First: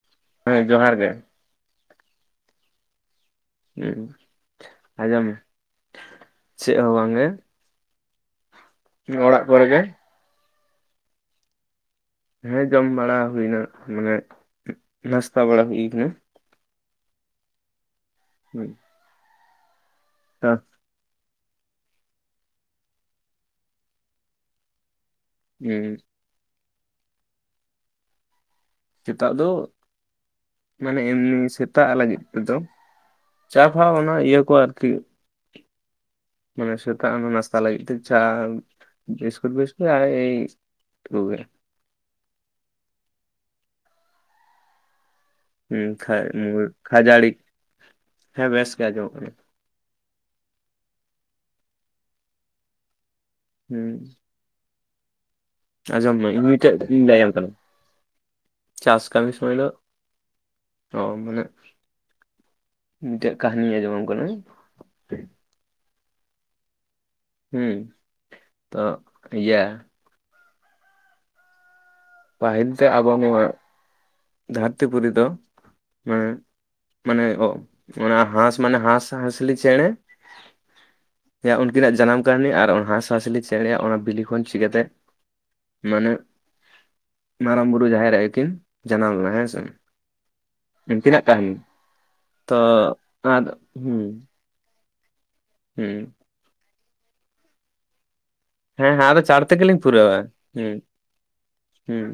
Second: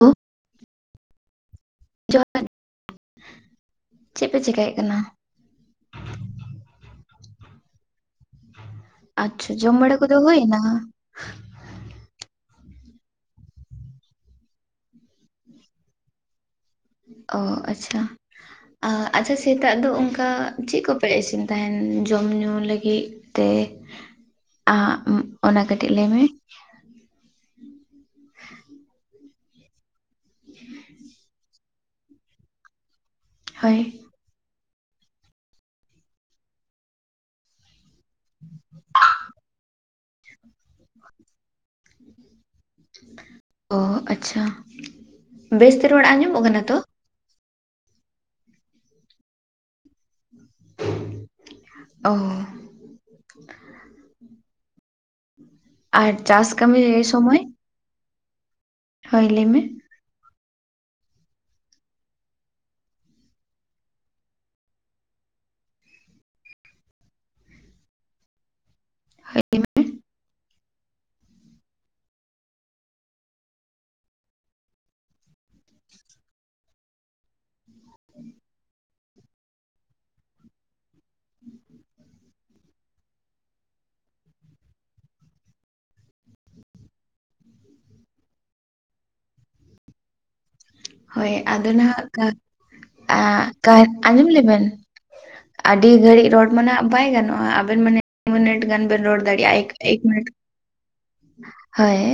ᱳᱜ ᱦᱮᱸ ᱡᱚᱦᱟᱨ ᱜᱮ᱾ ᱡᱚᱦᱟᱨ, ᱦᱩᱸ ᱪᱮᱫ ᱯᱮ ᱪᱮᱠᱟᱭᱮᱫ ᱠᱟᱱᱟ? ᱟᱸᱡᱚᱢ ᱢᱮ ᱪᱮᱫ ᱦᱚᱸ ᱵᱟᱝᱜᱮ, ᱚᱲᱟᱜ ᱟᱪᱪᱷᱟ, ᱠᱚᱨᱮ ᱜᱮ ᱡᱚᱢ ᱵᱟᱲᱟ ᱠᱚᱫᱚ ᱦᱩᱭᱱᱟ? ᱦᱮᱸ ᱡᱚᱢ ᱵᱟᱲᱟ ᱦᱩᱭᱱᱟ, ᱢᱟᱱᱮ ᱱᱟᱥᱛᱟ ᱵᱟᱲᱟ ᱦᱩᱭ ᱠᱟᱱᱟ᱾ ᱚ ᱟᱪᱪᱷᱟ᱾ ᱦᱩᱸ᱾ ᱟ ᱟᱪᱪᱷᱟ, ᱥᱮᱛᱟᱜ ᱫᱚ ᱚᱱᱠᱟ ᱪᱮᱫ ᱠᱚᱯ ᱯᱮ ᱤᱥᱤᱱ ᱛᱟᱦᱮᱱ ᱡᱚᱢ ᱧᱩ ᱞᱟᱹᱜᱤᱫ ᱛᱮ ᱟᱸᱜ ᱩ ᱚᱱᱟ ᱦᱩᱸ ᱠᱟᱹᱴᱤᱡ ᱞᱟᱹᱭ ᱢᱮ? [unintelligible] ᱥᱮᱛᱟᱜ ᱫᱚ, ᱢᱟᱱᱮ ᱮᱢᱱᱤ ᱥᱮᱛᱟᱜ ᱞᱟᱹᱜᱤᱫ ᱛᱮᱫᱚ ᱪᱟ ᱦᱳᱭ ᱯᱷᱟ ᱚᱱᱟ ᱤᱭᱟᱹ ᱠᱚ ᱟᱨᱠᱤ ᱢᱟᱱᱮ ᱥᱮᱛᱟᱜ ᱚᱱᱟ ᱱᱟᱥᱛᱟ ᱞᱟᱹᱜᱤᱫ ᱛᱮ ᱪᱟ, ᱵᱤᱥ ᱠᱩᱴ ᱵᱤᱥ [unintelligible] ᱚ ᱟᱪᱪᱷᱟ᱾ ᱵᱮᱥᱛᱮ ᱦᱩᱸ ᱨᱚᱲ ᱠᱷᱟᱹᱡ ᱟᱸᱡᱚᱢᱚᱜ ᱠᱟᱱᱟ ᱦᱩᱸ ᱛᱚ? ᱠᱷᱟᱹᱡᱟᱲᱤ, ᱦᱮᱸ ᱵᱮᱥ ᱜᱮ ᱟᱸᱡᱚᱢᱚᱜ ᱠᱟᱱᱟ᱾ ᱚᱻ ᱦᱩᱸ᱾ ᱟᱨ ᱟᱸᱡᱚᱢ ᱢᱮ ᱤᱧ ᱪᱟᱥ ᱢᱤᱴᱮᱡ ᱠᱟᱹᱢᱤ [unintelligible] ᱤᱧ ᱞᱟᱹᱭᱟᱢ ᱥᱚᱢᱚᱭ ᱠᱟᱱᱟ᱾ ᱪᱟᱥ ᱦᱳᱭ ᱠᱟᱹᱢᱤ ᱞᱟᱹᱭ ᱥᱚᱢᱚᱭ ᱢᱮ ᱫᱚ ᱚ ᱢᱟᱱᱮ, ᱢᱤᱫᱴᱮᱡ ᱠᱟᱦᱤᱱᱤᱧ ᱟᱸᱡᱚᱢᱟᱢ ᱠᱟᱱᱟ᱾ ᱦᱮ ᱦᱩᱸ, ᱛᱚ ᱦᱳᱭ ᱤᱭᱟ ᱯᱟᱹᱦᱤᱞ ᱛᱮ ᱟᱵᱚ ᱠᱚᱣᱟᱜ, ᱫᱷᱟᱹᱨᱛᱤ ᱯᱩᱨᱤ ᱫᱚ ᱢᱟᱱᱮ, ᱢᱟᱱᱮ ᱚ ᱚᱱᱟ ᱦᱟᱸᱥ ᱢᱟᱱᱮ ᱦᱟᱸᱥ ᱦᱟᱸᱥᱞᱤ ᱪᱮᱬᱮ ᱭᱟᱜ ᱩᱱᱠᱤᱱᱟᱜ ᱡᱟᱱᱟᱢ ᱠᱟᱹᱦᱤᱱᱤ, ᱟᱨ ᱚᱱᱟ ᱦᱟᱸᱥ ᱦᱟᱸᱥᱞᱤ ᱪᱮᱬᱮᱭᱟᱜ ᱚᱱᱟ ᱵᱤᱞᱤ ᱠᱷᱚᱱ ᱪᱤᱠᱟᱹᱛᱮ ᱢᱟᱱᱮ, ᱢᱟᱨᱟᱝ ᱵᱩᱨᱩ ᱡᱟᱦᱮᱨ ᱟᱭᱩ ᱠᱤᱱ ᱡᱟᱱᱟᱢ ᱞᱮᱱᱟ ᱦᱮᱸᱥᱮ, ᱩᱱᱠᱤᱱᱟᱜ ᱦᱳᱭ ᱠᱟᱦᱤᱱᱤ, ᱟᱫᱚ ᱱᱟᱦᱟᱜ ᱠᱟ, ᱛᱚ ᱟᱨ ᱦᱩᱸ ᱞᱟᱹᱭ ᱵᱮᱱ, ᱟᱹᱰᱤ ᱦᱩᱸ ᱜᱷᱟᱹᱲᱤᱡ ᱨᱚᱲ ᱢᱟᱱᱷᱟᱜ ᱵᱟᱭ ᱜᱟᱱᱚᱜᱼᱟ, ᱟᱵᱮᱱ ᱢᱟᱱᱮ ᱢᱤᱱᱤᱴ ᱜᱟᱱ ᱦᱮᱸ ᱦᱮᱸ ᱵᱮᱱ ᱟᱫᱚ ᱨᱚᱲ ᱪᱟᱬ ᱫᱟᱲᱮᱭᱟᱜᱼᱟ ᱮᱠ ᱛᱮᱜᱮᱞᱤᱧ ᱮᱠ ᱮᱠ ᱯᱩᱨᱟᱹᱣᱟ ᱢᱤᱱᱤᱴ, ᱦᱩᱸ ᱦᱳᱭ ᱦᱩᱸ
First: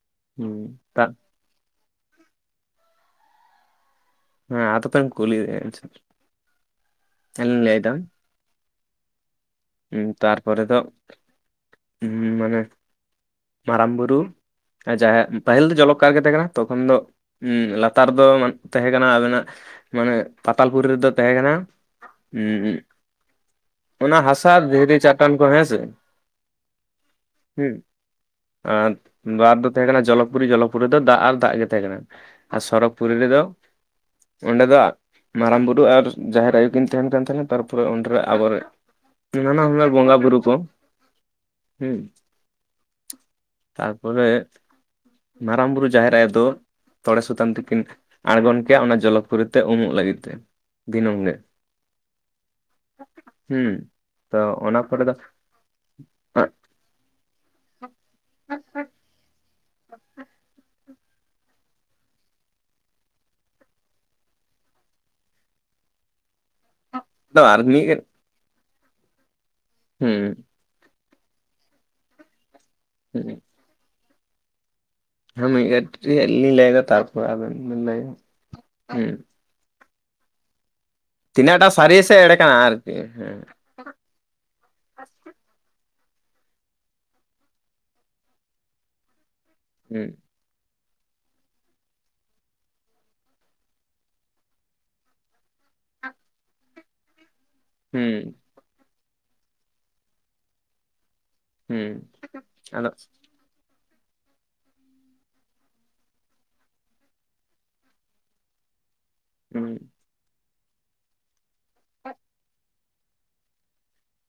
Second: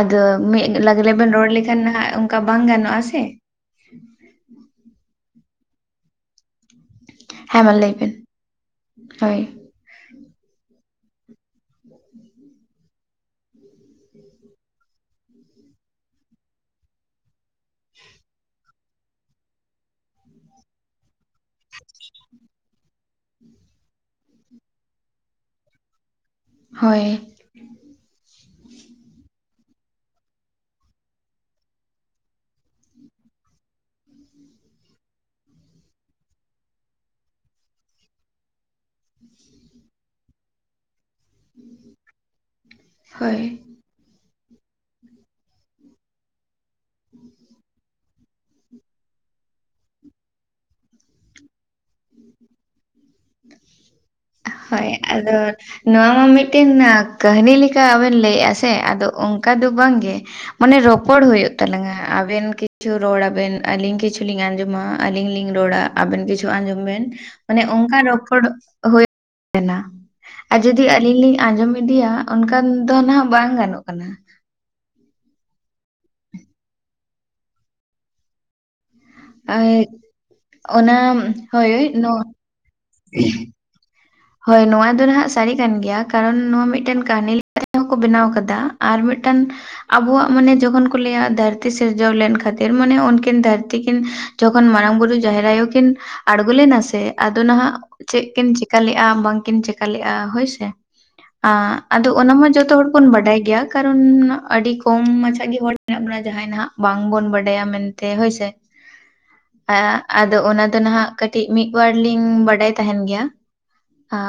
ᱟᱫᱚ ᱢᱤᱫ ᱦᱩᱸ ᱛᱟ ᱞᱟᱜᱽᱞᱮ ᱵᱮᱱ ᱨᱚᱲ ᱞᱮᱠᱷᱟᱱ ᱦᱟᱸᱜ ᱚᱝᱠᱟ ᱵᱟᱝ ᱜᱟᱱᱚᱜᱼᱟ ᱥᱮ᱾ ᱦᱮᱸ ᱟᱫᱚ ᱵᱮᱱ ᱠᱩᱞᱤᱭᱮᱜᱼ ᱟ ᱪᱮ? ᱟᱹᱞᱤᱧ ᱦᱮᱸ ᱞᱤᱧ ᱢᱟ ᱞᱟᱹᱭ ᱮᱫᱟ, ᱵᱮᱱ ᱦᱳᱭ ᱩᱸ ᱛᱟᱨᱯᱚᱨᱮ ᱫᱚᱜ ᱩᱸ ᱢᱟᱱᱮ ᱢᱟᱨᱟᱝ ᱵᱩᱨᱩ ᱮ ᱡᱟᱦᱮ, ᱯᱟᱹᱦᱤᱞ ᱫᱚ ᱡᱚᱞᱚᱠᱟᱨ ᱜᱮ ᱛᱟᱦᱮᱸ ᱠᱟᱱᱟ, ᱛᱚᱠᱷᱚᱱ ᱫᱚ ᱩᱸ ᱞᱟᱛᱟᱨ ᱫᱚ ᱢᱟᱱᱮ ᱛᱟᱦᱮᱸ ᱠᱟᱱᱟ ᱟᱵᱮᱱᱟᱜ ᱢᱟᱱᱮ ᱯᱟᱛᱟᱞ ᱯᱩᱨᱤ ᱨᱮᱫᱚ ᱛᱟᱦᱮᱸ ᱠᱟᱱᱟ ᱩᱸ ᱚᱱᱟ ᱦᱟᱥᱟ ᱫᱷᱤᱨᱤ ᱪᱟᱴᱟᱱ ᱠᱚᱨᱮ ᱦᱮᱸᱥᱮ, ᱦᱳᱭ᱾ ᱦᱩᱸ, ᱟᱨ ᱵᱟᱨ ᱫᱚ ᱛᱟᱦᱮᱸ ᱠᱟᱱᱟ ᱡᱚᱞᱚ ᱯᱩᱨᱤ, ᱡᱚᱞᱚ ᱯᱩᱨᱤ ᱨᱮᱫᱚ ᱫᱟᱜ ᱟᱨ ᱫᱟᱜ ᱜᱮ ᱛᱟᱦᱮᱸ ᱠᱟᱱᱟ᱾ ᱟᱨ ᱥᱚᱨᱚᱜᱽ ᱯᱩᱨᱤ ᱨᱮᱫᱚ ᱚᱸᱰᱮ ᱫᱚ ᱟ ᱢᱟᱨᱟᱝ ᱵᱩᱨᱩ ᱟᱨ ᱡᱟᱦᱮᱨ ᱟᱭᱳ ᱠᱤᱱ ᱛᱟᱦᱮᱱ ᱠᱟᱱ ᱛᱟᱦᱮᱸᱱᱟ, ᱛᱟᱨᱯᱚᱨᱮ ᱚᱸᱰᱨᱮ ᱟᱵᱳ ᱨᱮ, ᱱᱟᱱᱟ ᱦᱩᱱᱟᱹᱨ ᱵᱚᱸᱜᱟ ᱵᱩᱨᱩ ᱠᱚ ᱦᱩᱸ ᱦᱳᱭ᱾ ᱛᱟᱨᱯᱚᱨᱮᱜ ᱢᱟᱨᱟᱝ ᱵᱩᱨᱩ ᱡᱟᱦᱮᱨ ᱟᱭᱳ ᱫᱚ ᱛᱚᱲᱮ ᱥᱩᱛᱟᱹᱢ ᱛᱮᱠᱤᱱ ᱟᱬᱜᱚᱱ ᱠᱮᱭᱟ ᱚᱱᱟ ᱡᱚᱞᱚ ᱯᱩᱨᱤ ᱛᱮ ᱩᱢᱩᱜ ᱞᱟᱹᱜᱤᱫ ᱛᱮ, ᱫᱤᱱᱟᱹᱢ ᱦᱤᱞᱟᱹᱜ᱾ ᱦᱩᱸ ᱛᱚ ᱚᱱᱟ ᱦᱳᱭ ᱯᱚᱨᱮ ᱟᱫᱚ ᱱᱚᱣᱟ ᱢᱟ ᱢᱤᱫᱴᱤᱱᱼᱟᱸ ᱠᱟᱹᱦᱱᱤ ᱞᱮᱠᱟ ᱵᱮᱱ ᱞᱟᱹᱭᱼᱮᱜᱼᱟ ᱥᱮ, ᱟᱫᱚ ᱚᱝ- ᱠᱟ ᱫᱚ ᱵᱟᱝ ᱜᱮ, ᱚᱱᱮ ᱨᱚᱯᱚᱲ ᱦᱩᱭᱩᱜ᱾ ᱛᱟᱞᱟᱝᱼᱟᱸ, ᱟᱵᱮᱱ ᱠᱤᱪᱷᱩ ᱨᱚᱲᱼᱟᱹᱵᱤᱱ ᱟᱹᱞᱤᱧ ᱠᱤᱪᱷᱩ ᱞᱤᱧ ᱟᱸᱡᱚᱢᱼᱟ ᱟᱹᱞᱤᱧ ᱞᱤᱧ ᱨᱚᱲᱼᱟ ᱟᱵᱮᱱ ᱠᱤᱪᱷᱩ ᱟᱸᱡᱚᱢ ᱵᱮᱱ ᱫᱚ ᱟᱨ ᱢᱟᱱᱮ ᱚᱝᱠᱟ ᱢᱤᱫ ᱨᱚᱯᱚᱲ ᱦᱩᱭᱩᱜ ᱠᱟᱱᱟ᱾ ᱦᱩᱸ᱾ ᱟ ᱡᱩᱫᱤ ᱟᱹᱞᱤᱧ ᱞᱤᱧ ᱟᱸᱡᱚᱢ ᱤᱫᱤᱭᱟ ᱚᱱᱠᱟᱱ ᱫᱚ ᱱᱷᱟᱸᱜ ᱵᱟᱝ ᱜᱟᱱᱚᱜ ᱠᱟᱱᱟ᱾ ᱦᱮᱸ ᱢᱟᱹᱭ ᱮᱴᱨᱤᱭᱟᱜ ᱞᱤᱧ ᱞᱟᱹᱭ ᱭᱮᱫᱟ ᱛᱟᱨᱯᱚᱨ ᱟᱵᱤᱱ ᱵᱤᱱ ᱞᱟᱹᱭ, [unintelligible] ᱦᱩᱸ᱾ ᱟᱭᱮᱫ ᱚᱱᱟᱢ ᱛᱤᱱᱟᱹᱜ ᱴᱟᱜ ᱥᱟᱹᱨᱤᱭᱟ ᱥᱮ ᱮᱲᱮ ᱠᱟᱱᱟ ᱟᱨᱠᱤ ᱦᱩᱸ᱾ ᱦᱳᱭ ᱱᱚᱣᱟ ᱫᱚ ᱱᱷᱟᱸᱜ ᱥᱟᱹᱨᱤ ᱠᱟᱱ ᱜᱮᱭᱟ, ᱠᱟᱨᱚᱱ ᱱᱚᱣᱟ ᱢᱤᱫᱴᱟᱹᱱ ᱠᱟᱹᱦᱱᱤ [unintelligible] ᱛᱟᱦᱮᱸ ᱮᱸ ᱦᱚᱸᱠᱚ ᱵᱮᱱᱟᱣ ᱟᱠᱟᱫᱟ ᱟᱨ ᱢᱤᱫᱴᱟᱝ ᱦᱩᱸ ᱟᱵᱚᱣᱟᱜ ᱢᱳᱱᱮ ᱡᱚᱠᱷᱚᱱ ᱠᱚ ᱞᱟᱹᱭᱼᱟ ᱫᱷᱟᱹᱨᱛᱤ ᱥᱤᱨᱡᱟᱹᱣ ᱞᱮᱱ ᱠᱷᱟᱹᱛᱤᱨ ᱢᱳᱱᱮ ᱩᱱᱠᱤᱱ ᱫᱷᱟᱹᱨᱛᱤ ᱠᱤᱱ ᱡᱚᱠᱷᱚᱱ ᱢᱟᱨᱟᱝ ᱵᱩᱨᱩ, ᱡᱟᱦᱮᱨ ᱟᱭᱳ ᱠᱤᱱ ᱟᱬᱜᱚ ᱞᱮᱱᱟ ᱥᱮ ᱟᱫᱚ ᱱᱷᱟᱸᱜ ᱦᱩᱸ ᱪᱮᱜ ᱠᱤᱱ ᱪᱮᱠᱟ ᱞᱮᱜᱼᱟ ᱵᱟᱝ ᱠᱤᱱ ᱪᱮᱠᱟ ᱞᱮᱜᱼᱟ ᱦᱳᱭ ᱥᱮ ᱾ ᱟᱸ ᱦᱩᱸ ᱟᱫᱚ ᱚᱱᱟ ᱢᱟ ᱡᱚᱛᱚ ᱦᱚᱲ ᱟᱫᱚ ᱵᱚᱱ ᱜᱮᱭᱟ, ᱠᱟᱨᱚᱱ ᱟᱹᱰᱤ ᱠᱚᱢ ᱢᱟᱪᱷᱟ ᱜᱮ ᱦᱚᱲ ᱢᱮᱱᱟᱜ ᱡᱟᱦᱟᱸᱭ ᱱᱷᱟᱸᱜ ᱵᱟᱝ ᱵᱚᱱ ᱵᱟᱰᱟᱭᱟ ᱢᱮᱱᱛᱮ ᱦᱳᱭ ᱥᱮ, ᱦᱩᱸ ᱟᱸ ᱟᱫᱚ ᱚᱱᱟ ᱫᱚ ᱱᱷᱟᱸᱜ ᱠᱟᱹᱴᱤᱡ ᱢᱤᱫ ᱵᱟᱨ ᱞᱤᱧ ᱵᱟᱰᱟᱭ ᱛᱟᱦᱮᱸᱱ ᱜᱮᱭᱟ,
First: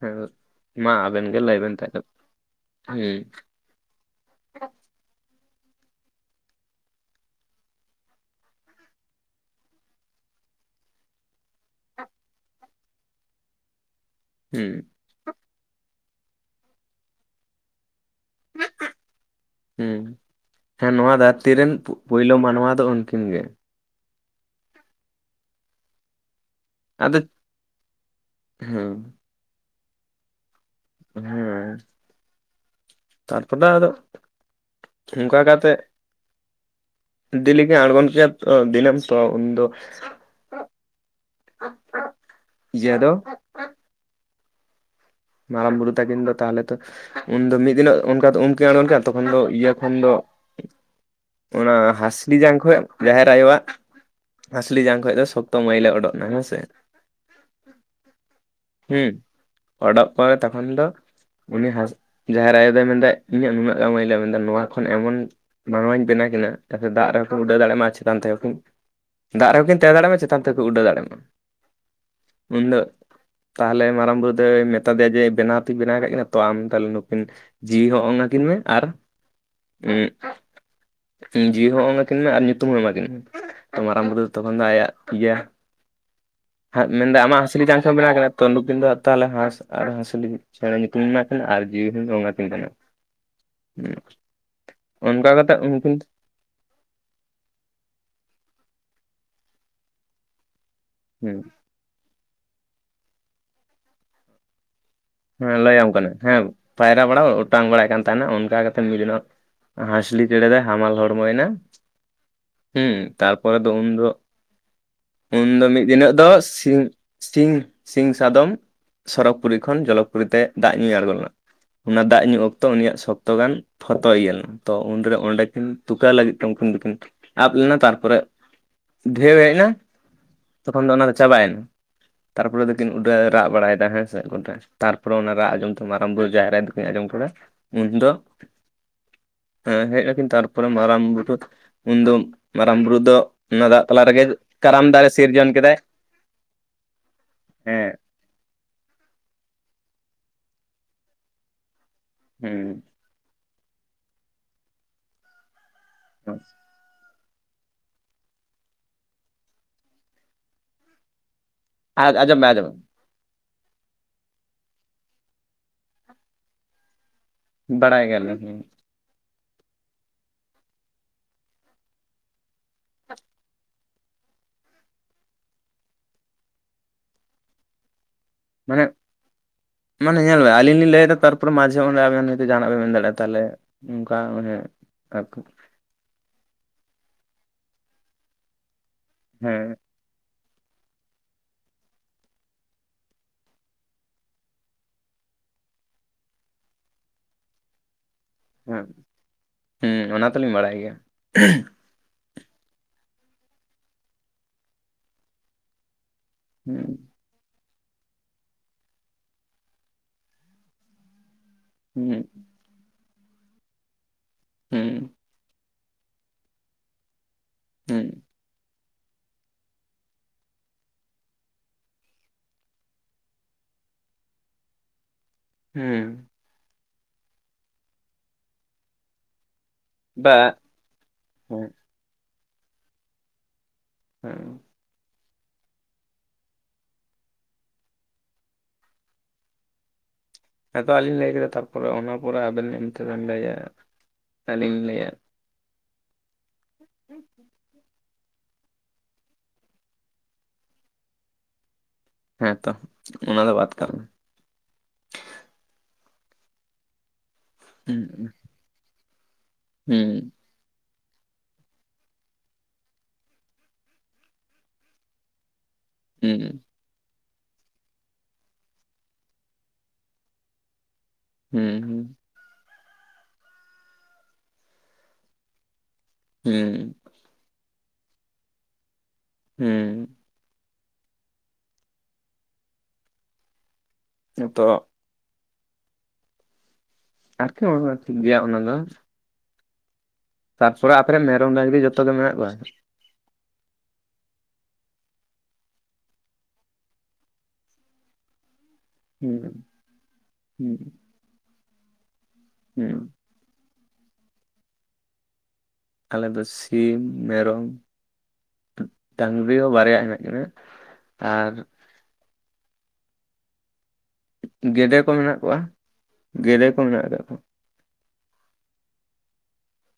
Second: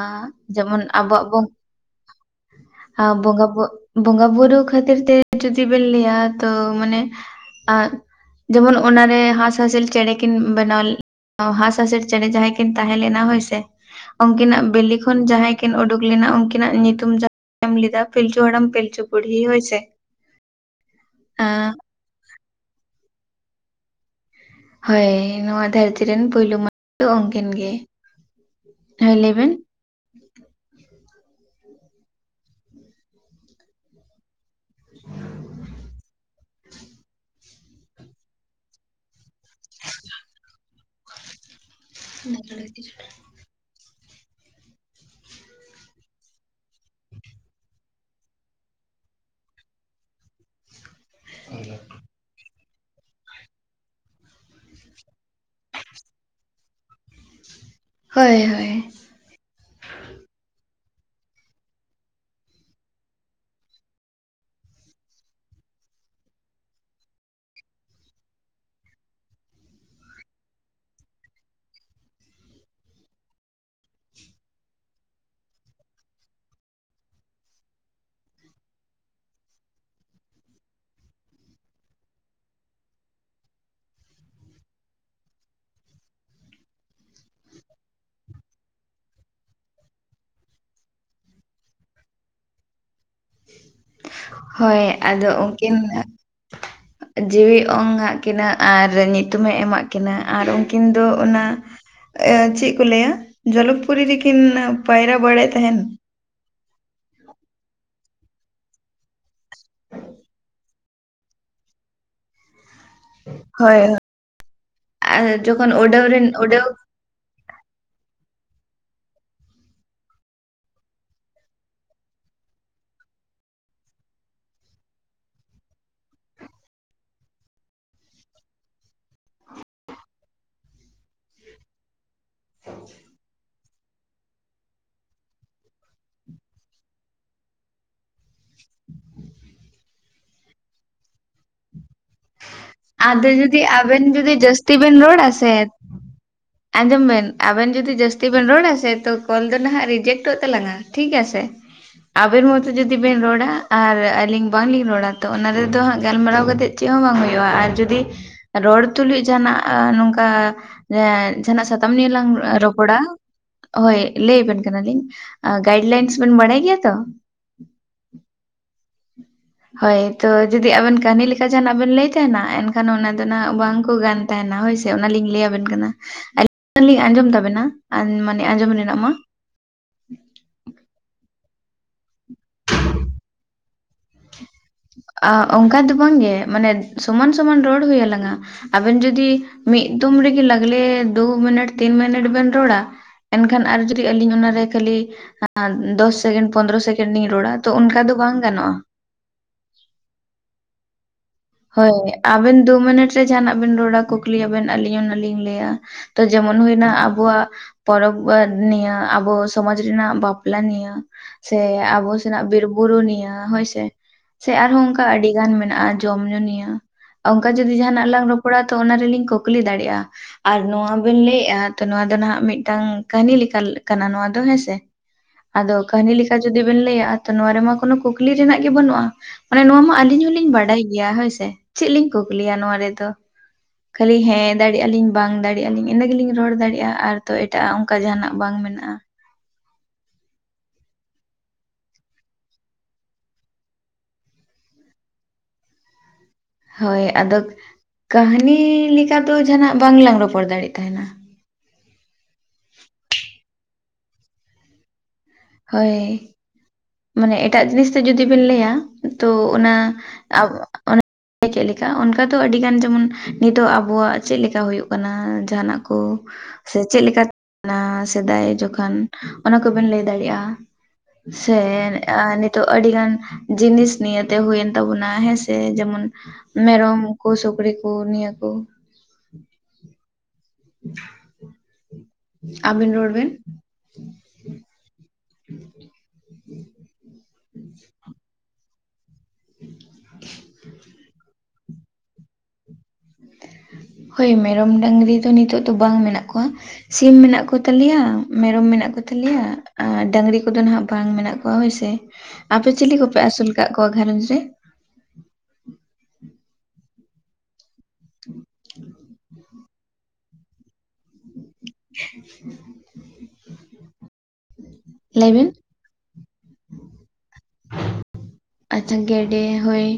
ᱦᱮᱸ ᱡᱮᱢᱚᱱ ᱢᱟ ᱟᱵᱮᱱ ᱟᱵᱚᱣᱟᱜ ᱜᱮ ᱵᱚᱸᱝ ᱞᱟᱹᱭ ᱵᱮᱱ ᱛᱟᱦᱞᱮ [unintelligible] ᱟ ᱦᱩᱸ ᱵᱚᱸᱜᱟ ᱵᱚᱸᱫ ᱵᱚᱸᱜᱟ ᱵᱩᱨᱩ ᱠᱷᱟᱹᱛᱤᱨ ᱛᱮᱜᱮ ᱡᱩᱫᱤ ᱵᱤᱱ ᱞᱟᱹᱭᱼᱟ ᱛᱚ ᱢᱟᱱᱮ, ᱟᱸ ᱡᱮᱢᱚᱱ ᱚᱱᱟ ᱨᱮ ᱦᱟᱸᱥᱼᱦᱟᱸᱥᱞᱤ ᱪᱮᱬᱮ ᱠᱤᱱ ᱵᱮᱱᱟᱣ ᱚᱸ ᱦᱟᱸᱥᱼᱦᱟᱸᱥᱞᱤ ᱪᱮᱬᱮ ᱡᱟᱦᱟᱸᱭ ᱠᱤᱱ ᱛᱟᱦᱮᱸ ᱞᱮᱱᱟ ᱦᱚᱭᱥᱮ, ᱚᱝᱠᱤᱱᱟᱜ ᱦᱩᱸ ᱵᱤᱞᱤ ᱠᱷᱚᱱ ᱡᱟᱦᱟᱸᱭ ᱠᱤᱱ ᱩᱰᱩᱠ ᱞᱮᱱᱟ ᱩᱝᱠᱤᱱᱟᱜ ᱧᱩᱛᱩᱢ ᱡᱟ [unintelligible] ᱮᱢ ᱞᱮᱫᱟ ᱯᱤᱞᱪᱩ ᱦᱟᱲᱟᱢ, ᱯᱤᱞᱪᱩ ᱵᱩᱰᱷᱤ ᱦᱚᱭ- ᱦᱩᱸ, ᱦᱮᱸ ᱱᱚᱣᱟ ᱫᱷᱟᱹᱨᱛᱤ ᱨᱮᱱ ᱯᱩ ᱯᱩᱭᱞᱩ ᱢᱟᱱᱣᱟ ᱫᱚ ᱩᱱᱠᱤᱱ ᱜᱮ᱾ ᱦᱳᱭ ᱱᱚᱣᱟ ᱫᱷᱟᱹᱨᱛᱤ ᱨᱮᱱ ᱯᱩᱭᱞᱩ ᱢᱟ [unintelligible] ᱫᱚ ᱟᱫᱚ ᱩᱝᱠᱤᱱ ᱜᱮ, ᱦᱮᱸ ᱞᱟᱹᱭ ᱵᱮᱱ? ᱦᱩᱸ᱾ ᱛᱟᱨᱯᱚᱨᱮ ᱟᱫᱚᱜ ᱚᱝᱠᱟ ᱠᱟᱛᱮᱜ ᱫᱤᱞᱤ ᱜᱮ ᱟᱬᱜᱚᱱ ᱠᱮᱭᱟ ᱛᱚ, ᱫᱤᱱᱟᱹᱢ ᱛᱚ ᱩᱱ ᱫᱚ ᱤᱭᱟᱹ ᱫᱚ [unintelligible] [unintelligible] ᱛᱟᱠᱤᱱ ᱫᱚ ᱛᱟᱦᱞᱮ ᱛᱚ ᱩᱱᱫᱚ ᱢᱤᱫ ᱫᱤᱱᱚᱜ ᱚᱱᱠᱟ ᱫᱚ ᱩᱱ ᱠᱤᱱ ᱟᱬᱜᱳᱚᱱ ᱠᱟᱱᱟ ᱛᱚᱠᱷᱚᱱ ᱫᱚ ᱤᱭᱟᱹ ᱠᱷᱚᱱ ᱫᱚ [unintelligible] ᱚᱱᱟ ᱦᱟᱸᱥᱞᱤ ᱡᱟᱝ ᱠᱷᱚᱡ ᱡᱟᱦᱮᱨ ᱟᱭᱳᱣᱟᱜ ᱦᱟᱹᱥᱞᱤ ᱡᱟᱝ ᱠᱷᱚᱡ ᱫᱚ ᱥᱚᱠᱛᱚ ᱢᱟᱹᱭᱞᱟᱹ ᱩᱰᱩᱜ ᱱᱟ ᱦᱮᱸ ᱥᱮ ᱾ ᱦᱳᱭ ᱦᱳᱭ ᱾ ᱦᱩᱸ ᱾ ᱚᱰᱚᱜ ᱠᱚᱭ ᱛᱚᱠᱷᱚᱱ ᱫᱚ ᱩᱱᱤ ᱦᱟᱸᱥ ᱡᱟᱦᱮᱨ ᱟᱭᱳ ᱫᱚᱭ ᱢᱮᱱᱫᱟ ᱤᱧᱟᱹᱜ ᱱᱩᱱᱟᱹᱜ ᱜᱟᱱ ᱢᱟᱹᱭᱞᱟᱹ ᱢᱮᱱᱫᱟᱭ ᱱᱚᱣᱟ ᱠᱷᱚᱱ ᱮᱢᱚᱱ ᱢᱟᱱᱣᱟᱧ ᱵᱮᱱᱟ ᱠᱤᱱᱟ ᱡᱟᱛᱮ ᱫᱟᱜ ᱨᱮᱦᱚᱸ ᱠᱤᱱ ᱩᱰᱟᱹᱣ ᱫᱟᱲᱮᱜ ᱢᱟ ᱪᱮᱛᱟᱱ ᱛᱮᱦᱚᱸ ᱫᱟᱜ ᱨᱮᱦᱚᱸ ᱠᱤᱱ ᱛᱟᱦᱮᱸ ᱫᱟᱲᱮᱜ ᱢᱟ ᱪᱮᱛᱟᱱ ᱛᱮᱦᱚᱸ ᱠᱚ ᱩᱰᱟᱹᱣ ᱫᱟᱲᱮᱜ-ᱟ ᱢᱟ ᱾ ᱩᱱ ᱫᱚ ᱛᱟᱦᱚᱞᱮ ᱢᱟᱨᱟᱝ ᱵᱩᱨᱩ ᱢᱮᱛᱟ ᱫᱮᱭᱟ ᱡᱮ ᱵᱮᱱᱟᱣ ᱛᱚᱧ ᱵᱮᱱᱟᱣ ᱟᱠᱟᱫ ᱠᱤᱱᱟ ᱛᱚ ᱟᱢ ᱛᱟᱦᱚᱞᱮ ᱱᱩᱠᱤᱱ ᱡᱤᱣᱤ ᱦᱚ ᱚᱝ ᱟᱹᱠᱤᱱ ᱢᱮ, ᱟᱨ ᱩᱜ ᱡᱤᱣᱤ ᱦᱚᱸ ᱚᱜ ᱟᱠᱤᱱ ᱢᱮ ᱟᱨ ᱧᱩᱛᱩᱢ ᱦᱚᱸ ᱮᱢᱟ ᱠᱤᱱ ᱢᱮ ᱾ ᱛᱚ ᱢᱟᱨᱟᱝ ᱵᱩᱨᱩ ᱫᱚ ᱛᱚᱠᱷᱚᱱ ᱫᱚ ᱟᱭᱟᱜ ᱯᱮᱭᱟ ᱢᱮᱱ ᱫᱟ ᱟᱢᱟᱜ ᱦᱟᱸᱥᱞᱤ ᱡᱟᱝ ᱠᱷᱚᱱ ᱵᱮᱱᱟᱣ ᱠᱟᱱᱟ ᱛᱚ ᱱᱩᱠᱤᱱ ᱫᱚ ᱛᱟᱦᱚᱞᱮ ᱦᱟᱸᱥ ᱟᱨ ᱦᱟᱸᱥᱞᱤ ᱪᱮᱬᱮ ᱧᱩᱛᱩᱢ ᱤᱧ ᱮᱢᱟ ᱠᱤᱱᱟ ᱢᱮᱱᱟᱜ ᱠᱤᱱᱟ ᱟᱨ ᱡᱤᱣᱤ ᱦᱚᱸᱧ ᱚᱝ ᱟᱹᱠᱤᱱ ᱠᱟᱱᱟ ᱾ ᱦᱳᱭ ᱚᱱᱠᱟ ᱟᱫᱚ ᱠᱟᱛᱮᱜ ᱩᱱᱠᱤᱱ ᱡᱤᱣᱤ ᱚᱝ ᱟᱜ ᱠᱤᱱᱟᱹ ᱟᱨ ᱧᱩᱛᱩᱢᱮ ᱮᱢᱟᱜ ᱠᱤᱱᱟᱹ ᱟᱨ ᱩᱱ ᱩᱱᱠᱤᱱ ᱫᱚ ᱚᱱᱟ ᱮᱸ ᱪᱮᱫ ᱠᱚ ᱞᱟᱹᱭᱟ ᱡᱚᱞᱚᱯᱩᱨᱤ ᱨᱮᱠᱤᱱ ᱯᱟᱭᱨᱟ ᱵᱟᱲᱟᱭᱮᱜ ᱛᱮᱦᱮᱱ ᱾ [unintelligible] ᱦᱮᱸ ᱾ ᱯᱟᱭᱨᱟ ᱵᱟᱲᱟ ᱚᱴᱟᱝ ᱵᱟᱲᱟᱭᱮᱫ ᱠᱟᱱ ᱛᱟᱦᱮᱱᱟ ᱚᱱᱠᱟ ᱠᱟᱛᱮᱫ ᱢᱤᱫ ᱫᱤᱱᱚᱜ ᱦᱟᱸᱥᱞᱤ ᱪᱮᱬᱮ ᱫᱚᱭ ᱦᱟᱢᱟᱞ ᱦᱚᱲᱢᱚᱭᱮᱱᱟ, ᱦᱩᱸ ᱛᱟᱯᱚᱨᱮ ᱫᱚ ᱦᱳᱭ ᱦᱳᱭ ᱩᱱᱫᱚ ᱟᱨ ᱩᱱᱫᱚ ᱡᱚᱠᱷᱚᱱ ᱢᱤᱫ ᱩᱰᱟᱹᱣ ᱫᱤᱱᱳᱜ ᱨᱮᱱ ᱫᱚ ᱩᱰᱟᱹᱣ ᱥᱤᱧ ᱥᱤᱧ, ᱥᱤᱧ ᱥᱟᱫᱚᱢ ᱥᱚᱨᱚᱜᱽᱯᱩᱨᱤ ᱠᱷᱚᱱ ᱡᱚᱞᱚᱜᱽᱯᱩᱨᱤ ᱛᱮ ᱫᱟᱜ ᱧᱩᱭ ᱟᱬᱜᱚ ᱞᱮᱱᱟ ᱾ ᱚᱱᱟ ᱫᱟᱜ ᱧᱩ ᱚᱠᱛᱚ ᱩᱱᱤᱭᱟᱜ ᱥᱚᱠᱛᱚ ᱜᱟᱱ ᱯᱷᱚᱛᱚ ᱤᱭᱟᱹᱞᱮᱱ, ᱛᱚ ᱩᱱᱨᱮ ᱚᱸᱰᱮ ᱠᱤᱱ ᱛᱩᱠᱟᱹ ᱞᱟᱹᱜᱤᱫ ᱛᱮ ᱩᱱᱠᱤᱱ ᱫᱚᱠᱤᱱ ᱟᱵ ᱞᱮᱱᱟ, ᱛᱟᱨᱯᱚᱨᱮ [unintelligible] ᱰᱷᱮᱣ ᱦᱮᱡ ᱮᱱᱟ ᱛᱚᱠᱷᱚᱱ ᱫᱚ ᱚᱱᱟ ᱫᱚ ᱪᱟᱵᱟᱭᱮᱱᱟ, ᱛᱟᱨᱯᱚᱨᱮ ᱫᱚᱠᱤᱱ ᱩᱰᱟᱹᱣ ᱨᱟᱜ ᱵᱟᱲᱟᱭᱮᱫᱟ ᱦᱮᱸ ᱮᱫ ᱜᱚᱴᱮᱡ ᱛᱟᱨᱯᱚᱨᱮ ᱚᱱᱟ ᱨᱟᱜ ᱟᱸᱡᱚᱢ ᱛᱮ ᱢᱟᱨᱟᱝ ᱵᱩᱨᱩ ᱡᱟᱦᱮᱨ ᱟᱭᱩ ᱫᱚ ᱠᱤᱱ ᱟᱸᱡᱚᱢ ᱠᱮᱫᱟ ᱩᱱ ᱫᱚ ᱦᱮᱸ ᱦᱮᱡ ᱱᱟᱠᱤᱱ ᱛᱟᱨᱯᱚᱨᱮ ᱢᱟᱨᱟᱝ ᱵᱩᱨᱩ ᱩᱱᱫᱚ ᱢᱟᱨᱟᱝ ᱵᱩᱨᱩ ᱫᱚ ᱚᱱᱟ ᱫᱟᱜ ᱛᱟᱞᱟ ᱨᱮᱜᱮ ᱠᱟᱨᱟᱢ ᱛᱤᱵᱤᱱ ᱫᱟᱨᱮ ᱨᱚᱲᱟ ᱥᱤᱨᱡᱚᱱ ᱥᱮ, ᱠᱮᱫᱟᱭ ᱟᱸᱡᱚᱢ ᱵᱮᱱ ᱟᱵᱮᱱ ᱦᱮᱸ ᱡᱩᱫᱤ ᱡᱟᱹᱥᱛᱤ ᱵᱮᱱ ᱨᱚᱲᱟ ᱥᱮ ᱛᱚ ᱠᱚᱞ ᱫᱚ ᱱᱟᱦᱟᱜ ᱨᱤᱡᱮᱠᱴᱚᱜ ᱛᱟᱞᱟᱝᱟ ᱴᱷᱤᱠ ᱟᱪᱷᱮ ᱟᱵᱮᱱ ᱢᱚᱛᱚ ᱦᱩᱸ ᱡᱩᱫᱤ ᱡᱟᱹᱥᱛᱤ ᱵᱮᱱ ᱨᱚᱲᱟ ᱟᱨ ᱟᱹᱞᱤᱧ ᱵᱟᱝᱞᱤᱧ ᱨᱚᱲᱟ ᱛᱚ ᱚᱱᱟ ᱨᱮᱫᱚ ᱦᱟᱸᱜ ᱜᱟᱞᱢᱟᱨᱟᱣ ᱠᱟᱛᱮᱫ ᱪᱮᱫ ᱦᱚᱸ ᱵᱟᱝ ᱦᱩᱭᱩᱜᱼᱟ, ᱟᱨ ᱡᱩᱫᱤ ᱨᱚᱲ ᱛᱩᱞᱩᱡ ᱡᱟᱦᱟᱱᱟᱜ ᱱᱚᱝᱠᱟ ᱮᱸᱜ ᱡᱟᱦᱟᱱᱟᱜ ᱥᱟᱛᱟᱢ ᱱᱤᱭᱮ ᱞᱟᱝ ᱟᱸᱡᱚᱢ ᱢᱮ ᱟᱸᱡᱚᱢ ᱢᱮ ᱨᱚᱯᱚᱲᱟ ᱦᱳᱭ ᱞᱟᱹᱭ ᱟᱵᱮᱱ ᱠᱟᱱᱟᱞᱤᱧ ᱾ ᱜᱟᱭᱤᱰ ᱞᱟᱭᱤᱱᱥ ᱵᱮᱱ ᱵᱟᱲᱟᱭ ᱜᱮᱭᱟ ᱛᱚ? ᱵᱟᱲᱟᱭ ᱜᱮᱭᱟ ᱞᱤᱧ ᱦᱩᱸ ᱾ ᱦᱳᱭ ᱛᱚ ᱡᱩᱫᱤ ᱟᱵᱮᱱ ᱠᱟᱹᱦᱱᱤ ᱞᱮᱠᱟ ᱡᱟᱦᱟᱱᱟᱜ ᱵᱮᱱ ᱞᱟᱹᱭ ᱛᱟᱦᱮᱱᱟ ᱮᱱᱠᱷᱟᱱ ᱚᱱᱟ ᱫᱚ ᱱᱟᱜ ᱵᱟᱝᱠᱚ ᱜᱟᱱ ᱛᱟᱦᱮᱱᱟ ᱦᱳᱭᱥᱮ ᱚᱱᱟᱞᱤᱧ ᱞᱟᱹᱭ ᱟᱵᱮᱱ ᱠᱟᱱᱟ ᱟᱹᱞᱤ ᱢᱟ ᱞᱤᱧ ᱟᱸᱡᱚᱢ ᱛᱟᱵᱮᱱᱟ ᱢᱟᱱᱮ ᱟᱸᱡᱚᱢ ᱨᱮᱱᱟᱜ ᱢᱟ ᱾ ᱢᱟᱱᱮ ᱧᱮᱞ ᱢᱮ ᱟᱹᱞᱤᱧ ᱞᱤᱧ ᱞᱟᱹᱭ ᱫᱟ ᱛᱟᱨᱯᱚᱨ ᱢᱟᱡᱷᱮ ᱚᱸᱰᱮ ᱟᱵᱮᱱ ᱦᱚᱭᱛᱚ ᱡᱟᱦᱟᱱᱟᱜ ᱵᱮᱱ ᱢᱮᱱ ᱫᱟᱲᱮᱜᱼᱟ ᱛᱟᱦᱚᱞᱮ ᱚᱱᱠᱟ [unintelligible] ᱦᱮᱸ ᱾ ᱟᱸ ᱚᱝᱠᱟ ᱫᱚ ᱵᱟᱝᱜᱮ ᱢᱟᱱᱮ ᱥᱚᱢᱟᱱ ᱥᱚᱢᱟᱱ ᱨᱚᱲ ᱦᱩᱭᱩᱜ ᱞᱟᱜᱟᱼᱟ ᱟᱵᱮᱱ ᱡᱩ ᱡᱩᱫᱤ ᱦᱮᱸ ᱢᱤᱜ ᱫᱚᱢ ᱨᱮᱜᱮ ᱞᱟᱜᱽᱞᱮ ᱫᱩ ᱢᱤᱱᱤᱴ ᱛᱤᱱ ᱢᱤᱱᱤᱴ ᱵᱮᱱ ᱨᱚᱲᱟ ᱮᱱᱠᱷᱟᱱ ᱟᱨ ᱡᱩᱫᱤ ᱟᱹᱞᱤᱧ ᱚᱱᱟᱨᱮ ᱠᱷᱟᱹᱞᱤ ᱟᱨ ᱫᱚᱥ ᱥᱮᱠᱮᱱᱰ ᱯᱚᱱᱫᱨᱚ ᱥᱮᱠᱮᱱᱰ ᱤᱧ ᱨᱚᱲᱟ ᱛᱚ ᱚᱱᱠᱟ ᱫᱚ ᱵᱟᱝ᱾ ᱜᱟᱱᱚᱜᱼᱟ ᱦᱮᱸ, ᱦᱩᱸ ᱚᱱᱟ ᱛᱚᱞᱤᱧ ᱵᱟᱲᱟᱭ ᱜᱮᱭᱟ᱾ ᱦᱳᱭ ᱦᱳᱭ ᱟᱵᱮᱱ ᱫᱩ ᱢᱤᱱᱤᱴ ᱨᱮ ᱡᱟᱦᱟᱸᱱᱟᱜ ᱵᱮᱱ ᱨᱚᱲᱟ ᱠᱩᱠᱞᱤ ᱟᱵᱮᱱ ᱟᱹᱞᱤᱧ ᱚᱱᱟ ᱞᱤᱧ ᱞᱟᱹᱭᱟ᱾ ᱛᱚ ᱡᱮᱢᱚᱱ ᱦᱩᱭᱱᱟ ᱦᱩᱸ ᱟᱵᱚᱣᱟᱜ ᱯᱚᱨᱚᱵᱽ ᱱᱤᱭᱟᱹ ᱟᱵᱚ ᱥᱚᱢᱟᱡᱽ ᱨᱮᱱᱟᱜ ᱵᱟᱯᱞᱟ ᱱᱤᱭᱟᱹ ᱥᱮ ᱟᱵᱚ ᱦᱩᱸ ᱥᱮᱱᱟᱜ ᱵᱤᱨ ᱵᱩᱨᱩ ᱱᱤᱭᱟᱹ ᱦᱳᱭᱥᱮ, ᱥᱮ ᱟᱨᱦᱚᱸ ᱚᱱᱠᱟ ᱦᱩᱸ ᱟᱹᱰᱤ ᱜᱟᱱ ᱢᱮᱱᱟᱜᱼᱟ ᱡᱚᱢ ᱧᱩ ᱱᱤᱭᱟᱹ᱾ ᱚᱝᱠᱟ ᱡᱚᱫᱤ ᱡᱟᱦᱟᱸᱱᱟᱜ ᱦᱩᱸ ᱞᱟᱝ ᱨᱚᱯᱚᱲᱟ ᱛᱚ ᱚᱱᱟ ᱨᱮᱞᱤᱧ ᱠᱩᱠᱞᱤ ᱫᱟᱲᱮᱜᱼᱟ᱾ ᱟᱨ ᱱᱚᱣᱟ ᱵᱮᱱ ᱞᱟᱹᱭᱮᱜᱼᱟ ᱛᱚ ᱱᱚᱣᱟ ᱫᱚ ᱱᱟᱦᱟᱸᱜ ᱢᱤᱜᱴᱟᱝ ᱠᱟᱹᱦᱟᱹᱱᱤ ᱞᱮᱠᱟ ᱠᱟᱱᱟ ᱱᱚᱣᱟ ᱫᱚ ᱦᱳᱭ ᱥᱮ᱾ [inaudible] ᱟᱫᱚ ᱠᱟᱹᱦᱟᱹᱱᱤ ᱦᱩᱸ ᱞᱮᱠᱟ ᱡᱩᱫᱤ ᱵᱮᱱ ᱞᱟᱹᱭᱟ ᱛᱚ ᱱᱚᱣᱟ ᱨᱮᱢᱟ ᱠᱳᱱᱳ ᱠᱩᱠᱞᱤ ᱨᱮᱱᱟᱜ ᱜᱮ ᱵᱟᱹᱱᱩᱜᱼᱟ ᱢᱟᱱᱮ ᱱᱚᱣᱟ ᱢᱟᱜ ᱟᱹᱞᱤᱧ ᱵᱟ ᱦᱚᱞᱤᱧ ᱵᱟᱰᱟᱭ ᱜᱮᱭᱟ ᱦᱳᱭᱥᱮ ᱦᱮᱸ ᱪᱮᱜ ᱞᱤᱧ ᱠᱩᱠᱞᱤᱭᱟ ᱱᱚᱣᱟ ᱨᱮᱫᱚ᱾ ᱠᱷᱟᱹᱞᱤ ᱦᱮᱸ ᱫᱟᱲᱮᱜᱼᱟ ᱞᱤᱧ ᱵᱟᱝ ᱫᱟᱲ ᱮᱜᱼᱟ ᱞᱤᱧ ᱤᱱᱟᱹᱜᱤᱞᱤᱧ ᱨᱚᱲ ᱫᱟᱲᱮᱜᱼᱟ ᱟᱨ ᱛᱚ ᱮᱴᱟᱜ ᱟᱜ ᱚᱝᱠᱟ ᱡᱟᱦᱟᱸᱱᱟᱜ ᱵᱟᱝ ᱢᱮᱱᱟᱜᱼᱟ᱾ ᱦᱮᱸᱛᱚ ᱟᱹᱞᱤᱧ ᱞᱟᱹᱭ ᱠᱮᱫᱟ ᱛᱟᱯᱚᱨᱮ ᱚᱱᱟ ᱯᱚᱨᱮ ᱟᱵᱮᱱ ᱛᱮᱵᱤᱱ ᱞᱟᱹᱭᱟ ᱟᱹᱞᱤᱧ ᱞᱟᱹᱭᱟ᱾ ᱦᱳᱭ ᱟᱫᱚ ᱠᱟᱹᱦᱟᱹᱱᱤ ᱞᱮᱠᱟ ᱫᱚ ᱡᱟᱦᱟᱸᱱᱟᱜ ᱵᱟᱝᱞᱟᱝ ᱨᱚᱯᱚᱲ ᱫᱟᱲᱮᱜ ᱛᱟᱦᱮᱸᱱᱟ᱾ ᱦᱮᱸ ᱛᱚ ᱚᱱᱟ ᱫᱚ ᱵᱟᱫ ᱠᱟᱜ ᱢᱮ᱾ ᱦᱳᱭ ᱢᱟᱱᱮ ᱮᱴᱟᱜ ᱡᱤᱱᱤᱥ ᱛᱮ ᱡᱩᱫᱤ ᱦᱩᱸ ᱵᱤᱱ ᱞᱟᱹᱭᱟ, ᱛᱚ ᱚᱱᱟ ᱦᱩᱸ ᱟᱣ ᱚᱱᱮ ᱪᱮᱜ ᱞᱮᱠᱟ ᱚᱱᱠᱟ ᱫᱚ ᱟᱹᱰᱤ ᱜᱟᱱ ᱡᱮᱢᱚᱱ ᱱᱤᱛᱚᱜ ᱟᱵᱚᱣᱟᱜ ᱪᱮᱜ ᱞᱮᱠᱟ ᱦᱩᱭᱩᱜ ᱠᱟᱱᱟ ᱡᱟᱦᱟᱸᱱᱟᱜ ᱠᱚ ᱦᱩᱸ ᱥᱮ ᱪᱮᱜ ᱞᱮᱠᱟ [inaudible] ᱱᱟ ᱥᱮᱫᱟᱭ ᱡᱚᱠᱷᱚᱱ ᱚᱱᱟ ᱠᱚᱵᱮᱱ ᱞᱟᱹᱭ ᱫᱟᱲᱮᱭᱟᱜ-ᱟ ᱥᱮ ᱦᱩᱸ ᱟ ᱱᱤᱛ ᱛᱚ ᱟᱹᱰᱤ ᱜᱟᱱ ᱡᱤᱱᱤᱥ ᱱᱤᱭᱟᱹᱛᱮ ᱦᱩᱭᱮᱱ ᱛᱟᱵᱚᱱᱟ ᱦᱮᱸᱥᱮ ᱡᱮᱢᱚᱱ ᱦᱩᱸ ᱢᱮᱨᱚᱢ, ᱠᱩ ᱥᱤᱠᱨᱤ ᱠᱩ ᱱᱤᱭᱟᱹ ᱠᱩ᱾ ᱦᱩᱸ᱾ [inaudible] ᱟᱹᱵᱤᱱ ᱨᱚᱲᱵᱮᱱ? ᱱᱮᱛᱚᱜ ᱟᱨᱠᱤ ᱚᱱᱟ ᱴᱷᱤᱠ ᱜᱮᱭᱟ ᱚᱱᱟ ᱫᱚ᱾ [inaudible] ᱛᱟᱨᱯᱚᱨᱮ ᱟᱯᱮ ᱨᱮᱱ ᱢᱮᱨᱚᱢ ᱰᱟᱝᱨᱤ ᱡᱷᱚᱛᱚ ᱜᱮ ᱢᱮᱱᱟᱜ ᱠᱚᱣᱟ? ᱦᱳᱭ ᱢᱮᱨᱚᱢ ᱰᱟᱝᱨᱤ ᱫᱚ ᱱᱤᱛᱚᱜ ᱫᱚ ᱵᱟᱝ ᱢᱮᱱᱟᱜ ᱠᱚᱣᱟ᱾ ᱥᱤᱢ ᱢᱮᱱᱟᱜ ᱠᱚᱛᱟᱞᱮᱭᱟ ᱢᱮᱨᱚᱢ ᱢᱮᱱᱟᱜ ᱠᱚ ᱛᱟᱞᱮᱭᱟ ᱦᱩᱸ ᱟᱨ ᱰᱟᱝᱨᱤ ᱠᱚᱫᱚ ᱦᱩᱸ ᱱᱟᱦᱟᱸᱜ ᱵᱟᱝ ᱢᱮᱱᱟᱜ ᱠᱚᱣᱟ ᱦᱳᱭᱥᱮ᱾ ᱟᱯᱮ ᱦᱩᱸ ᱪᱤᱞᱤ ᱠᱚᱯᱮ ᱟᱹᱥᱩᱞ ᱠᱟᱜ ᱠᱚᱣᱟ ᱜᱷᱟᱨᱚᱸᱡᱽ ᱨᱮ? ᱟᱞᱮ ᱫᱚ ᱥᱤᱢ ᱢᱮᱨᱚᱢ ᱰᱟᱝ ᱨᱤ ᱦᱚᱸ ᱵᱟᱨᱭᱟ ᱦᱮᱱᱟᱜ ᱠᱤᱱᱟ ᱟᱨ [inaudible] ᱜᱮᱰᱮ ᱠᱚ ᱞᱟᱹᱭ ᱢᱮᱱᱟᱜ ᱵᱤᱱ ᱠᱚᱣᱟ ᱜᱮᱰᱮ ᱠᱚ ᱢᱮᱱᱟᱜ ᱟᱠᱟᱜ ᱠᱚᱣᱟ᱾ ᱟᱪᱪᱷᱟ ᱜᱮᱰᱮ ᱦᱳᱭ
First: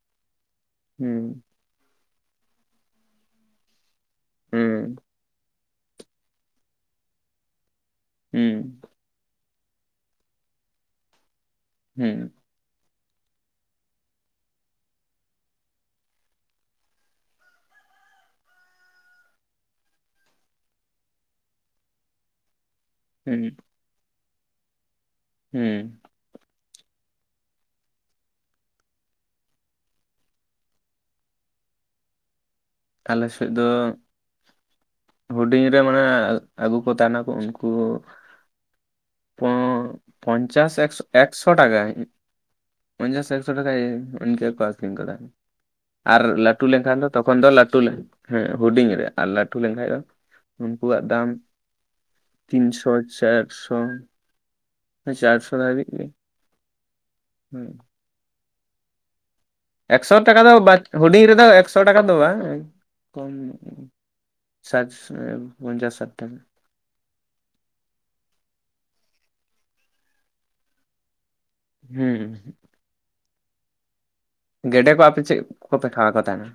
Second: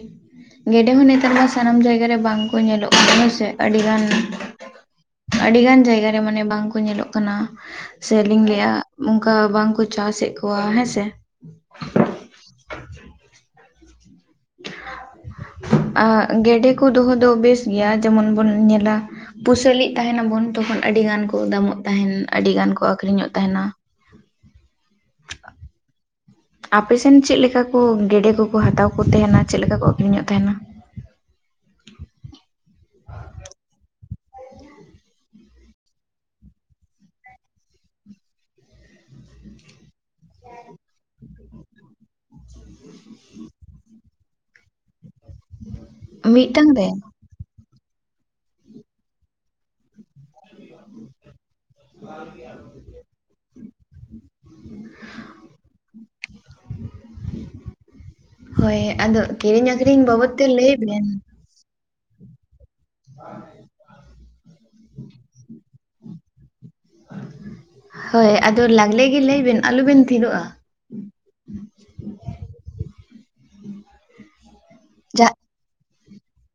ᱜᱮᱰᱮ ᱦᱚᱸ ᱱᱮᱛᱟᱨ ᱦᱩᱸ ᱫᱚᱥ ᱥᱟᱱᱟᱢ ᱡᱟᱭᱜᱟ ᱨᱮ ᱵᱟᱝ ᱠᱚ ᱧᱮᱞᱚᱜ ᱠᱟᱱᱟ ᱥᱮ ᱟᱹᱰᱤ ᱜᱟᱱ, ᱦᱩᱸ ᱟᱹᱰᱤ ᱜᱟᱱ ᱡᱟᱭᱜᱟ ᱨᱮ ᱢᱟᱱᱮ ᱵᱟᱝ ᱠᱚ ᱧᱮᱞᱚᱜ ᱠᱟᱱᱟ ᱥᱮ ᱞᱤᱝ ᱞᱟᱹᱭᱟ ᱦᱩᱸ ᱚᱝᱠᱟ ᱵᱟᱝᱠᱚ ᱪᱟᱥ ᱮᱫ ᱠᱚᱣᱟ ᱦᱮᱸ ᱥᱮ ᱾ ᱦᱩᱸ ᱾ [unintelligible] ᱟ ᱜᱮᱰᱮ ᱠᱚ ᱫᱚᱦᱚᱸ ᱫᱚ ᱵᱮᱥ ᱜᱮᱭᱟ ᱡᱮᱢᱚᱱ ᱵᱚᱱ ᱧᱮᱞᱟ ᱯᱩᱥᱟᱹᱞᱤᱜ ᱛᱟᱦᱮᱸᱱᱟ ᱵᱚᱱ ᱛᱚᱠᱷᱚᱱ ᱟᱹᱰᱤᱜᱟᱱ ᱠᱚ ᱫᱟᱢᱚᱜ ᱛᱟᱦᱮᱸᱸᱱ ᱟᱹᱰᱤᱜᱟᱱ ᱠᱚ ᱟᱹᱠᱷᱨᱤᱧᱚᱜ ᱦᱩᱸ ᱛᱟᱦᱮᱸᱱᱟ ᱾ ᱦᱩᱸ ᱾ ᱟᱯᱮ ᱥᱮᱱ ᱪᱮᱫ ᱞᱮᱠᱟ ᱠᱚ ᱜᱮᱰᱮ ᱠᱚ ᱠᱚ ᱦᱟᱛᱟᱣ ᱠᱚ ᱛᱟᱦᱮᱸᱱᱟ ᱪᱮᱫᱞᱮᱠᱟ ᱠᱚ ᱟᱠᱷᱨᱤᱧᱚᱜ ᱛᱟᱦᱮᱸᱱᱟ? ᱟᱞᱮ ᱥᱮᱫ ᱫᱚ ᱦᱩᱰᱤᱧ ᱨᱮ ᱢᱟᱱᱮ ᱟᱹᱜᱩ ᱠᱚ ᱛᱟᱦᱮᱸᱱᱟ ᱠᱚ ᱩᱱᱠᱩ ᱯᱚᱱ ᱯᱚᱱᱪᱟᱥ ᱮᱠᱥᱚ ᱮᱠᱥᱚ ᱴᱟᱠᱟ ᱾ ᱯᱚᱱᱪᱟᱥ ᱮᱠᱥᱚ ᱴᱟᱠᱟ ᱤᱱᱠᱟᱹ ᱠᱚ ᱟᱹᱠᱷᱨᱤᱧ ᱠᱚ ᱛᱟᱦᱮᱸᱜ ᱾ ᱟᱨ ᱞᱟᱹᱴᱩ ᱢᱤᱫᱴᱟᱝ ᱨᱮ ᱞᱮᱱᱠᱷᱟᱱ ᱫᱚ ᱛᱚᱠᱷᱚᱱ ᱫᱚ ᱞᱟᱹᱴᱩ ᱞᱮᱱ ᱦᱮᱸ ᱦᱩᱰᱤᱧ ᱨᱮ ᱟᱨ ᱞᱟᱹᱴᱩ ᱞᱮᱱᱠᱷᱟᱱ ᱫᱚ ᱩᱱᱠᱩᱣᱟᱜ ᱫᱟᱢ ᱛᱤᱱᱥᱚ ᱪᱟᱨᱥᱚ ᱾ ᱪᱟᱨᱥᱚ ᱫᱷᱟᱹᱵᱤᱡ ᱜᱮ ᱦᱩᱸ ᱾ ᱦᱳᱭ ᱟᱫᱚ ᱠᱤᱨᱤᱧ ᱟᱠᱷᱨᱤᱧ ᱮᱠᱥᱚ ᱵᱟᱵᱚᱫ ᱴᱟᱠᱟ ᱛᱮ ᱫᱚ ᱞᱟᱹᱭ ᱵᱟᱝ ᱵᱮᱱ ᱦᱩᱰᱤᱧ ᱨᱮᱫᱚ ᱮᱠ ᱥᱚ ᱴᱟᱠᱟ ᱫᱚ ᱵᱟᱝ ᱡᱚᱢ ᱧᱚᱜ ᱜᱮ ᱥᱟᱴᱥ ᱯᱚᱱᱪᱟᱥ ᱥᱟᱴ ᱴᱟᱠᱟ ᱾ ᱦᱳᱭ ᱟᱫᱟ ᱞᱟᱜᱽᱞᱮ ᱜᱮ ᱞᱟᱹᱭ ᱵᱮᱱ ᱟᱞᱚᱵᱮᱱ ᱛᱷᱤᱨᱚᱜᱼᱟ ᱾ ᱦᱩᱸ᱾ ᱜᱮᱰᱮ ᱠᱚ ᱟᱯᱮ ᱡᱟ ᱪᱮᱫ ᱠᱚᱯᱮ ᱠᱷᱟᱣᱟ ᱠᱚ ᱛᱟᱦᱮᱸᱱᱟ?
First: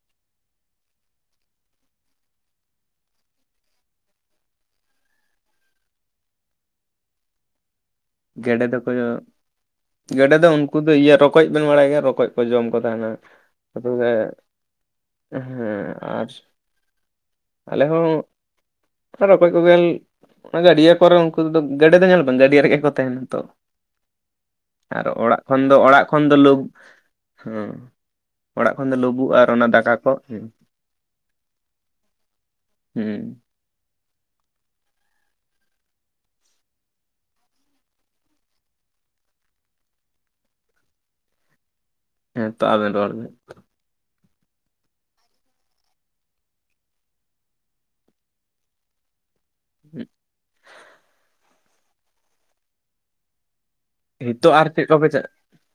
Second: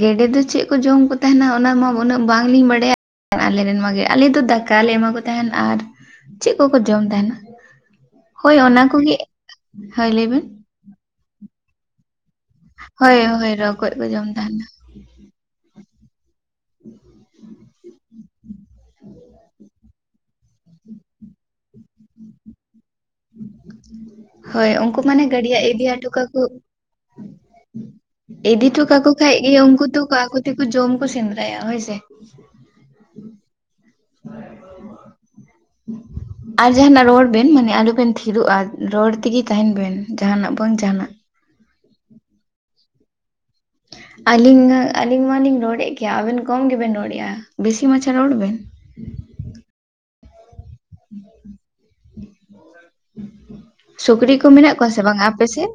ᱜᱮᱰᱮ ᱫᱚ ᱪᱮᱫ ᱠᱚ ᱡᱚᱢ ᱠᱚ ᱛᱟᱦᱮᱸᱱᱟ ᱚᱱᱟ ᱢᱟ ᱩᱱᱟᱹᱜ ᱵᱟᱝᱞᱤᱧ ᱵᱟᱰᱟᱭᱟ ᱾ ᱟᱞᱮ ᱨᱮᱱ ᱢᱟᱜᱮ ᱟᱞᱮ ᱫᱚ ᱫᱟᱠᱟ ᱞᱮ ᱮᱢᱟ ᱠᱚ ᱛᱟᱦᱮᱸᱱ ᱟᱨ ᱪᱮᱫ ᱠᱚᱠᱚ ᱡᱚᱢ ᱛᱟᱦᱮᱸᱱᱟ? ᱦᱳᱭ ᱜᱮᱰᱮ ᱚᱱᱟ ᱫᱚᱠᱚ ᱠᱚᱜᱮ ᱦᱳᱭ ᱞᱟᱹᱭ ᱜᱮᱰᱮ ᱵᱤᱱ ᱫᱚ ᱾ ᱩᱱᱠᱩ ᱫᱚ ᱤᱭᱟᱹ ᱨᱚᱠᱚᱡ ᱵᱮᱱ ᱵᱟᱲᱟᱭ ᱜᱮᱭᱟ ᱨᱚᱠᱚᱡ ᱠᱚ ᱡᱚᱢ ᱠᱚ ᱛᱟᱦᱮᱸᱱᱟ ᱦᱳᱭ ᱦᱳᱭ ᱨᱚᱠᱚᱡ ᱠᱚ ᱡᱚᱢ ᱛᱟᱦᱮᱱᱟ [inaudible] ᱦᱮᱸ ᱟᱨ ᱟᱞᱮ ᱦᱚᱸ ᱟᱨ ᱨᱚᱠᱚᱡ ᱠᱚᱜᱮ ᱚᱱᱟ ᱜᱟᱹᱰᱭᱟᱹ ᱠᱚᱨᱮ ᱩᱱᱠᱩ ᱫᱚ ᱜᱮᱰᱮ ᱫᱚ ᱧᱮᱞ ᱵᱮᱱ ᱜᱟᱹᱰᱭᱟᱹ ᱨᱮᱜᱮ ᱠᱚ ᱛᱟᱦᱮᱸᱱᱟ ᱛᱚ ᱾ ᱦᱳᱭ ᱩᱱᱠᱩ ᱢᱟᱱᱮ ᱜᱟᱹᱰᱭᱟᱹ ᱤᱫᱤ ᱚᱲᱟᱜ ᱦᱚᱴᱚ ᱠᱷᱚᱱ ᱫᱚ ᱠᱟᱠᱚ ᱞᱩ ᱦᱮᱸ ᱤᱫᱤ ᱚᱲᱟᱜ ᱦᱚᱴᱚ ᱠᱷᱚᱱ ᱫᱚ ᱠᱟᱠᱚ ᱞᱩᱵᱩᱜ ᱠᱷᱟᱡ ᱟᱨ ᱜᱮ ᱚᱱᱟ ᱩᱱᱠᱩ ᱫᱟᱠᱟ ᱛᱚ ᱠᱚ ᱟᱠᱚ ᱛᱮᱠᱚ ᱡᱚᱢ ᱠᱚ ᱥᱮᱸᱫᱽᱨᱟᱭᱟ ᱦᱳᱭ ᱥᱮ ᱾ ᱦᱮᱸ ᱾ [unintelligible] ᱟᱨ ᱡᱟᱦᱟᱸᱱᱟᱜ ᱨᱚᱲ ᱵᱮᱱ ᱢᱟᱱᱮ ᱟᱞᱚ ᱵᱮᱱ ᱛᱷᱤᱨᱚᱜᱼᱟ ᱨᱚᱲ ᱛᱮᱜᱮ ᱛᱟᱦᱮᱸᱱ ᱵᱮᱱ ᱡᱟᱦᱟᱸᱱᱟᱜ ᱵᱟᱝ ᱡᱟᱦᱸᱱᱟᱜ ᱾ ᱦᱮᱸ ᱛᱚ ᱟᱵᱮᱱ ᱨᱚᱲ ᱵᱮᱱ ᱾ ᱟᱹᱞᱤᱧ ᱟᱹᱞᱤᱧ ᱢᱟᱞᱤᱧ ᱨᱚᱲᱮᱫ ᱜᱮᱭᱟ ᱟᱵᱮᱱ ᱠᱚᱢ ᱜᱮᱵᱮᱱ ᱨᱚᱲᱮᱫ-ᱟ ᱵᱮᱥᱤ ᱢᱟᱪᱷᱟ ᱨᱚᱲ ᱵᱮᱱ ᱾ [unintelligible] [unintelligible] ᱥᱩᱠᱨᱤ ᱠᱚ ᱦᱤᱛᱚᱜ ᱟᱨ ᱢᱮᱱᱟᱜ ᱪᱮᱫ ᱠᱚᱣᱟ ᱥᱮ ᱠᱚᱯᱮ ᱵᱟᱝ ᱟᱯᱮ ᱥᱮᱫ?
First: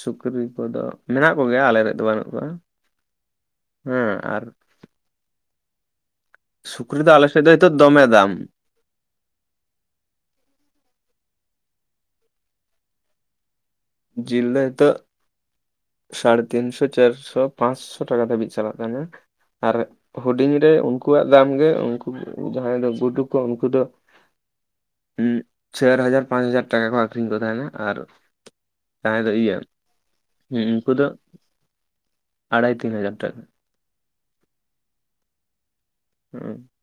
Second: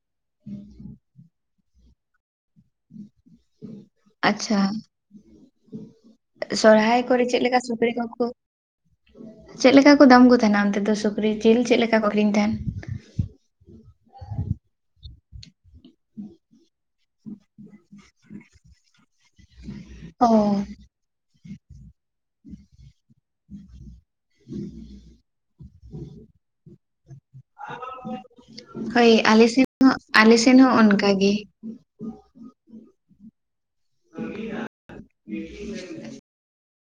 ᱥᱩᱠᱨᱤ ᱠᱚᱫᱚ ᱢᱮᱱᱟᱜ ᱠᱚᱜᱮᱭᱟ ᱟᱞᱮᱨᱮ ᱫᱚ ᱵᱟᱹᱱᱩᱜ ᱠᱚᱣᱟ ᱾ ᱟᱪᱪᱷᱟ ᱾ ᱥᱚᱦᱚᱨᱟᱭ ᱥᱩᱠᱨᱤ ᱫᱚ ᱠᱚᱨᱮ ᱪᱮᱫ ᱟᱞᱮᱥᱮᱫ ᱫᱚ ᱞᱮᱠᱟ ᱱᱤᱛᱚᱜ ᱥᱩᱠᱨᱤ ᱫᱚᱢᱮ ᱠᱚᱠᱚ ᱫᱟᱢ ᱪᱮᱫ ᱞᱮᱠᱟ ᱠᱚ ᱫᱟᱢ ᱠᱚ ᱛᱟᱦᱮᱸᱱᱟ ᱚᱱᱛᱮ ᱫᱚ ᱥᱩᱠᱨᱤ ᱡᱤᱞ ᱪᱮᱫ ᱞᱮᱠᱟ ᱠᱚ ᱟᱠᱷᱨᱤᱧ ᱛᱟᱦᱮᱸᱱ ᱾ ᱡᱤᱞ ᱫᱚ ᱱᱤᱛᱚᱜ ᱥᱟᱲᱮ ᱛᱤᱱᱥᱳ ᱪᱟᱨᱥᱳ ᱯᱟᱸᱥᱳ ᱴᱟᱠᱟ ᱫᱷᱟᱹᱵᱤᱡ ᱪᱟᱞᱟᱜ ᱠᱟᱱᱟ ᱟᱨ ᱚ ᱦᱩᱰᱤᱧ ᱨᱮ ᱩᱱ ᱠᱩᱣᱟᱜ ᱫᱟᱢ ᱜᱮ ᱩᱱᱠᱩ ᱡᱟᱦᱟᱸᱭ ᱫᱚ ᱜᱩᱰᱩ ᱠᱚ ᱩᱱᱠᱩ ᱫᱚ ᱦᱩᱸ ᱪᱟᱨ ᱦᱟᱡᱟᱨ ᱯᱟᱸᱪ ᱦᱟᱡᱟᱨ ᱴᱟᱠᱟ ᱠᱚ ᱟᱠᱷᱨᱤᱧ ᱠᱚ ᱛᱟᱦᱮᱸᱱᱟ ᱾ ᱟᱨ ᱦᱳᱭ ᱡᱟᱦᱟᱸᱭ ᱫᱚ ᱟᱞᱮ ᱤᱭᱟᱹ ᱥᱮᱱ ᱦᱚᱸ ᱟᱞᱮ ᱥᱮᱱ ᱦᱚᱸ ᱩᱱᱠᱩ ᱫᱚ ᱚᱱᱠᱟ ᱜᱮ ᱟᱲᱟᱭ ᱛᱤᱱ ᱦᱟᱡᱟᱨ ᱴᱟᱠᱟ ᱾ [unintelligible] [unintelligible]